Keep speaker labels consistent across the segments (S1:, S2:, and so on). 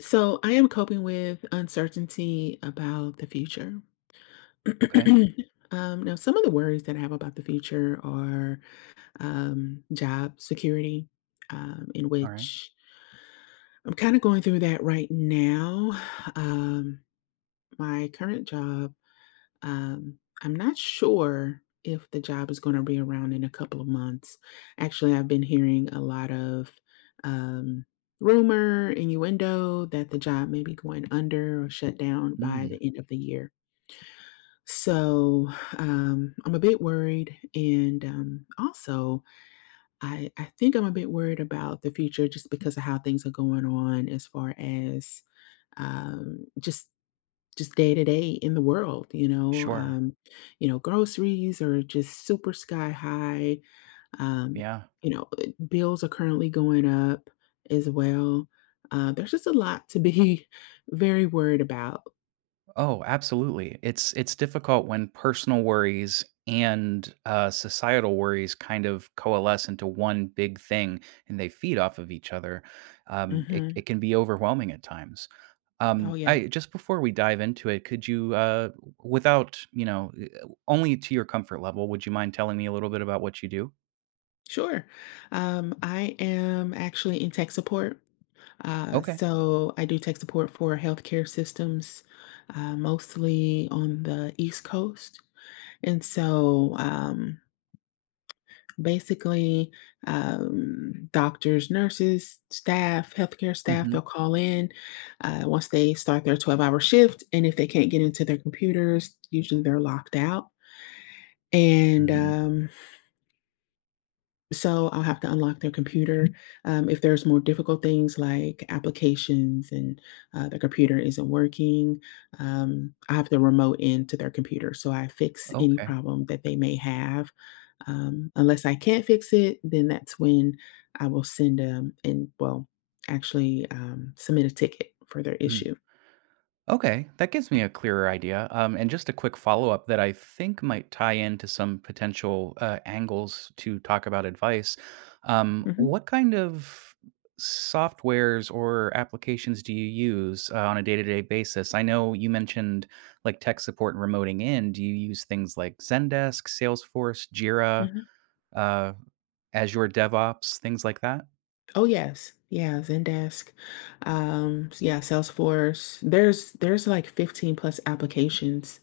S1: So I am coping with uncertainty about the future.
S2: Okay.
S1: Some of the worries that I have about the future are job security, in
S2: All right.
S1: which I'm kind of going through that right now. Um, my current job, I'm not sure if the job is going to be around in a couple of months. Actually, I've been hearing a lot of um, rumor, innuendo that the job may be going under or shut down by
S2: Mm,
S1: the end of the year. So I'm a bit worried, and also I think I'm a bit worried about the future just because of how things are going on as far as um, just just day to day in the world, you know,
S2: sure.
S1: um, you know, groceries are just super sky high. Um,
S2: Yeah.
S1: Bills are currently going up as well. There's just a lot to be very worried about.
S2: Oh, absolutely. It's difficult when personal worries and societal worries kind of coalesce into one big thing, and they feed off of each other. It
S1: Hmm.
S2: can be overwhelming at times.
S1: Oh yeah,
S2: I just before we dive into it, could you, without only to your comfort level, would you mind telling me a little bit about what you do?
S1: sure. I am actually in tech support. Uh,
S2: Okay.
S1: so I do tech support for healthcare systems, mostly on the East Coast. And so, um, Basically, doctors, nurses, staff, healthcare staff,
S2: Mm-hmm.
S1: they'll call in, once they start their 12-hour shift, and if they can't get into their computers, usually they're locked out, and,
S2: Mm-hmm.
S1: um so I'll have to unlock their computer. If there's more difficult things like applications and their computer isn't working, I have to remote into their computer. So I fix any
S2: Okay.
S1: problem that they may have. Unless I can't fix it, then that's when I will send them and, well, actually submit a ticket for their issue.
S2: Okay, that gives me a clearer idea. And just a quick follow up that I think might tie into some potential angles to talk about advice.
S1: Hmm.
S2: What kind of softwares or applications do you use on a day to day basis? I know you mentioned like tech support and remoting in. Do you use things like Zendesk, Salesforce, Jira,
S1: Hmm.
S2: uh, Azure DevOps, things like that?
S1: Oh yes, yeah, Zendesk, yeah, Salesforce. There's like 15 plus applications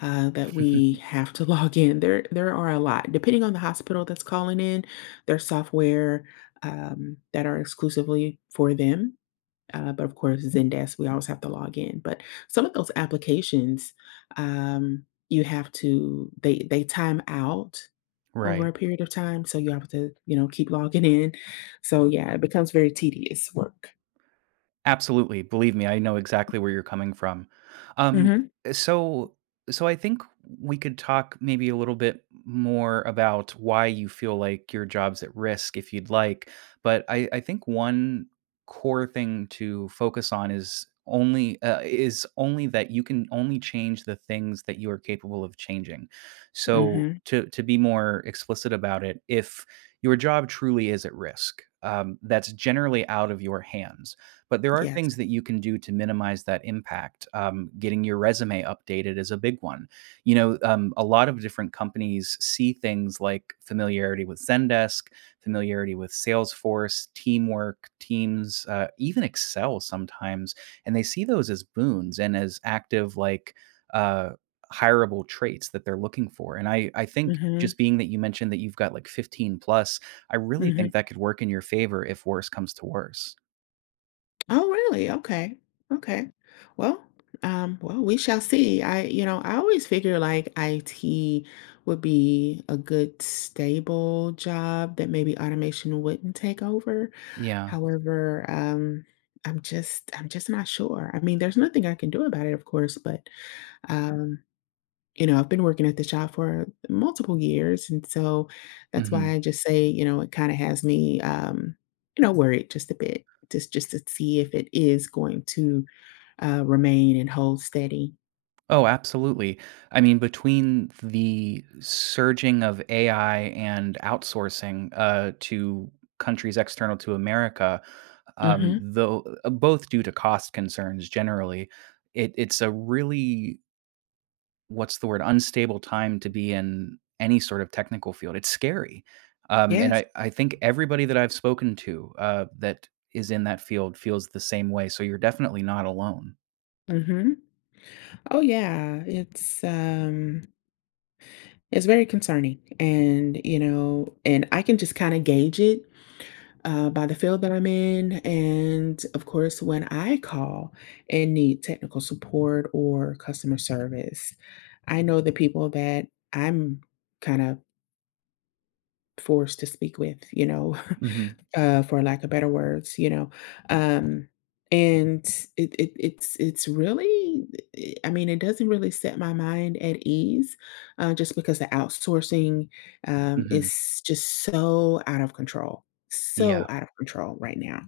S1: that we have to log in. There are a lot. Depending on the hospital that's calling in, there's software that are exclusively for them. But of course, Zendesk, we always have to log in. But some of those applications, um, you have to they time out over
S2: Right.
S1: a period of time, so you have to you know keep logging in. So yeah, it becomes very tedious work.
S2: Absolutely, believe me, I know exactly where you're coming from. Um,
S1: Hmm.
S2: so so I think we could talk maybe a little bit more about why you feel like your job's at risk if you'd like, but I think one core thing to focus on is only that you can only change the things that you are capable of changing. So
S1: Mm-hmm.
S2: to be more explicit about it, if your job truly is at risk, that's generally out of your hands, but there are
S1: Yes.
S2: things that you can do to minimize that impact. Getting your resume updated is a big one. You know, a lot of different companies see things like familiarity with Zendesk, familiarity with Salesforce, teamwork, Teams, even Excel sometimes, and they see those as boons and as active, like, uh, hireable traits that they're looking for. And I think
S1: Mm-hmm.
S2: just being that you mentioned that you've got like 15 plus, I really
S1: Mm-hmm.
S2: think that could work in your favor if worse comes to worse.
S1: Oh, really? Okay. Okay. Well, well, we shall see. I always figure like IT would be a good stable job that maybe automation wouldn't take over.
S2: Yeah.
S1: However, I'm just not sure. I mean, there's nothing I can do about it, of course, but um, I've been working at the shop for multiple years, and so that's why
S2: Mhm.
S1: I just say, you know, it kinda has me, worried just a bit, just to see if it is going to, remain and hold steady.
S2: Oh, absolutely. I mean, between the surging of AI and outsourcing to countries external to America,
S1: Mhm.
S2: though both due to cost concerns generally, it's a really what's the word unstable time to be in any sort of technical field. It's scary, and
S1: Yes.
S2: I think everybody that I've spoken to that is in that field feels the same way. So you're definitely not alone.
S1: Mhm. Oh, yeah. It's very concerning, and, you know, and I can just kinda gauge it by the field that I'm in. And of course, when I call and need technical support or customer service, I know the people that I'm kind of forced to speak with, you know,
S2: Hmm.
S1: for lack of better words, you know. Um, and it's really, I mean, it doesn't really set my mind at ease, just because the outsourcing
S2: Hmm.
S1: is just so out of control,
S2: Yeah.
S1: so out of control right now.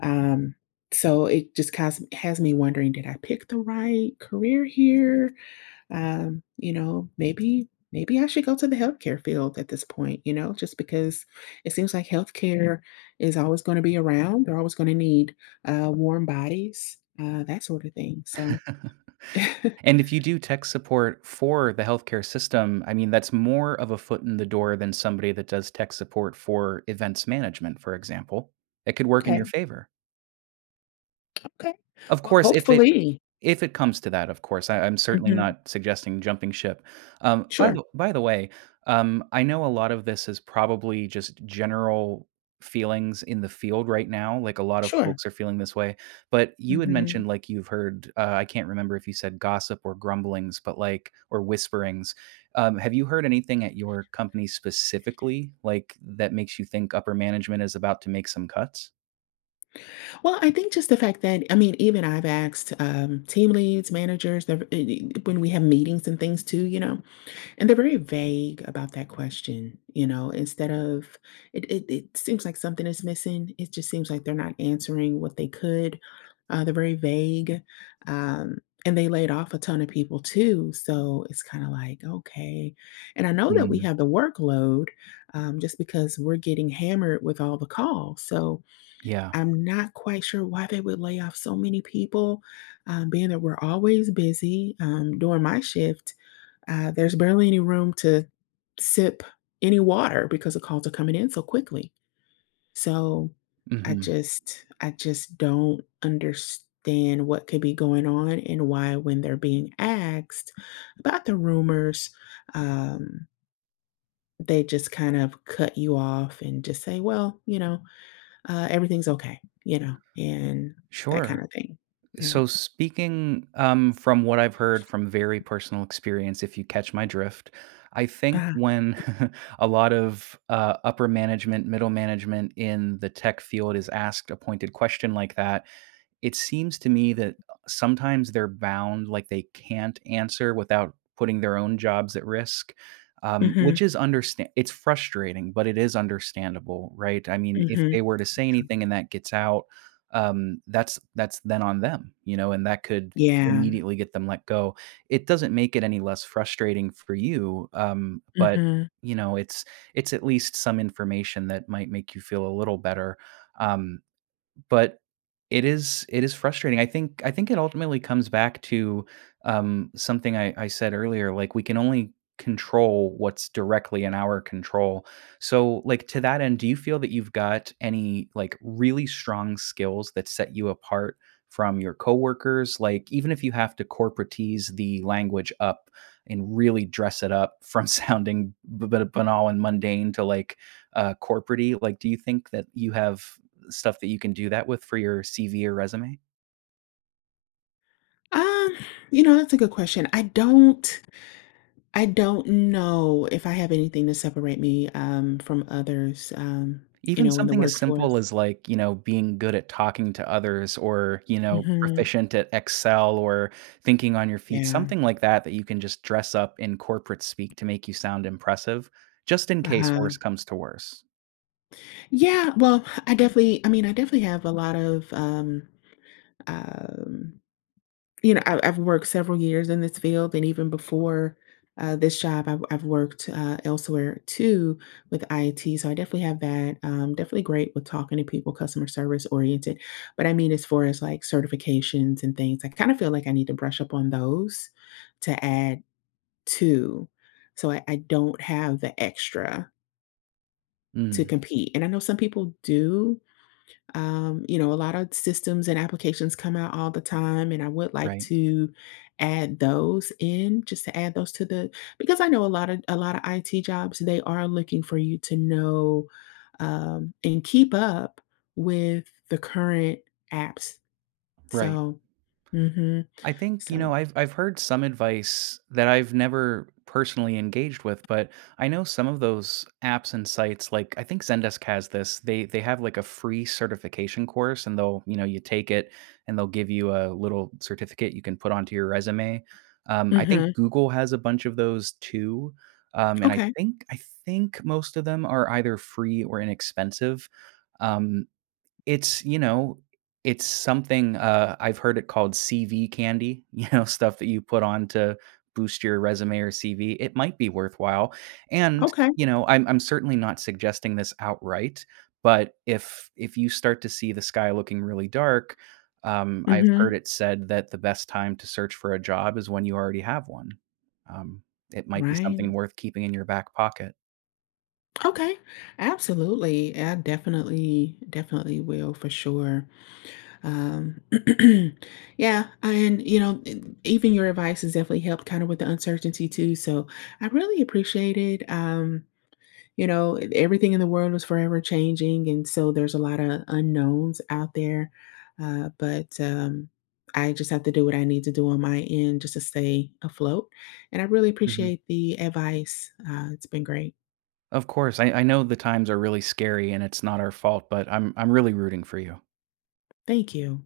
S1: Um, so it just has me wondering, did I pick the right career here? Maybe I should go to the healthcare field at this point, you know, just because it seems like healthcare is always going to be around. They're always going to need warm bodies, that sort of thing. So,
S2: And if you do tech support for the healthcare system, I mean, that's more of a foot in the door than somebody that does tech support for events management, for example. It could work in your
S1: okay,
S2: favor.
S1: okay.
S2: Of
S1: Well,
S2: course,
S1: hopefully.
S2: if it comes to that, of course, I'm certainly
S1: Hmm.
S2: not suggesting jumping ship. Um, by
S1: Sure,
S2: the by the way, I know a lot of this is probably just general feelings in the field right now, like, a lot of
S1: sure.
S2: folks are feeling this way, but you had
S1: Hmm.
S2: mentioned, like, you've heard, I can't remember if you said gossip or grumblings, but, like or whisperings. Have you heard anything at your company specifically, like, that makes you think upper management is about to make some cuts?
S1: Well, I think just the fact that, I mean, even I've asked team leads, managers, when we have meetings and things too, you know, and they're very vague about that question. You know, instead of it, it, It seems like something is missing. It just seems like they're not answering what they could. They're very vague, um, and they laid off a ton of people too. So it's kind of like okay, and I know that we
S2: Mm.
S1: have the workload just because we're getting hammered with all the calls. So
S2: Yeah.
S1: I'm not quite sure why they would lay off so many people, being that we're always busy. During my shift, there's barely any room to sip any water because the calls are coming in so quickly. So
S2: Mhm.
S1: I just don't understand what could be going on and why, when they're being asked about the rumors, um, they just kind of cut you off and just say, well, you know, everything's okay, you know, and that
S2: Sure.
S1: kinda thing. Yeah.
S2: So speaking from what I've heard from very personal experience, if you catch my drift, I think
S1: Uh-huh.
S2: when a lot of upper management, middle management in the tech field is asked a pointed question like that, it seems to me that sometimes they're bound, like they can't answer without putting their own jobs at risk,
S1: Mhm,
S2: which is understand it's frustrating, but it is understandable, right? I mean, if
S1: mhm.
S2: they were to say anything and that gets out, that's then on them, you know, and that could
S1: Yeah.
S2: immediately get them let go. It doesn't make it any less frustrating for you, but
S1: Mhm.
S2: you know, it's at least some information that might make you feel a little better. Um, but it is frustrating. I think it ultimately comes back to, something I said earlier, like, we can only control what's directly in our control. So, like, to that end, do you feel that you've got any, like, really strong skills that set you apart from your coworkers? Like, even if you have to corporatese the language up and really dress it up from sounding b b banal and mundane to, like, corporate like, do you think that you have stuff that you can do that with for your CV or resume.
S1: Um, that's a good question. I don't know if I have anything to separate me, from others, you
S2: Even
S1: know, in the
S2: something as simple
S1: workforce.
S2: as, like, you know, being good at talking to others or, you know,
S1: Mhm.
S2: proficient at Excel or thinking on your feet,
S1: Yeah.
S2: something like that that you can just dress up in corporate speak to make you sound impressive, just in case
S1: Uh-huh.
S2: worse comes to worse.
S1: Yeah, well, I definitely have a lot of, um you know, I've worked several years in this field, and even before, this job, I've worked, elsewhere too with IT, so I definitely have that. Definitely great with talking to people, customer service oriented, but I mean as far as, like, certifications and things, I kinda feel like I need to brush up on those to add to, so I don't have the extra to
S2: Mm,
S1: compete, and I know some people do, you know, a lot of systems and applications come out all the time, and I would like
S2: right,
S1: to add those in, just to add those to the, because I know a lot of IT jobs, they are looking for you to know and keep up with the current apps.
S2: right.
S1: So, mm mhm.
S2: I think, you
S1: So,
S2: know, I've heard some advice that I've never personally engaged with, but I know some of those apps and sites like I think Zendesk has this. They have like a free certification course and they'll, you know, you take it and they'll give you a little certificate you can put onto your resume.
S1: mm
S2: I think
S1: mhm.
S2: Google has a bunch of those too. Um, and I
S1: Okay.
S2: think I think most of them are either free or inexpensive. Um, it's, you know, it's something, I've heard it called CV candy, you know, stuff that you put on to boost your resume or CV. It might be worthwhile. And,
S1: Okay.
S2: you know, I'm certainly not suggesting this outright, but if you start to see the sky looking really dark,
S1: Mm.
S2: I've heard
S1: Mhm.
S2: it said that the best time to search for a job is when you already have one. Um, it might be something
S1: Right.
S2: worth keeping in your back pocket.
S1: Okay. Absolutely. I definitely definitely will for sure. Um, yeah, and you know, even your advice has definitely helped kind of with the uncertainty too. So I really appreciate it. Everything in the world was forever changing, and so there's a lot of unknowns out there. But I just have to do what I need to do on my end just to stay afloat. And I really
S2: Mm-hmm.
S1: appreciate the advice. It's been great.
S2: Of course, I know the times are really scary and it's not our fault, but I'm really rooting for you.
S1: Thank you.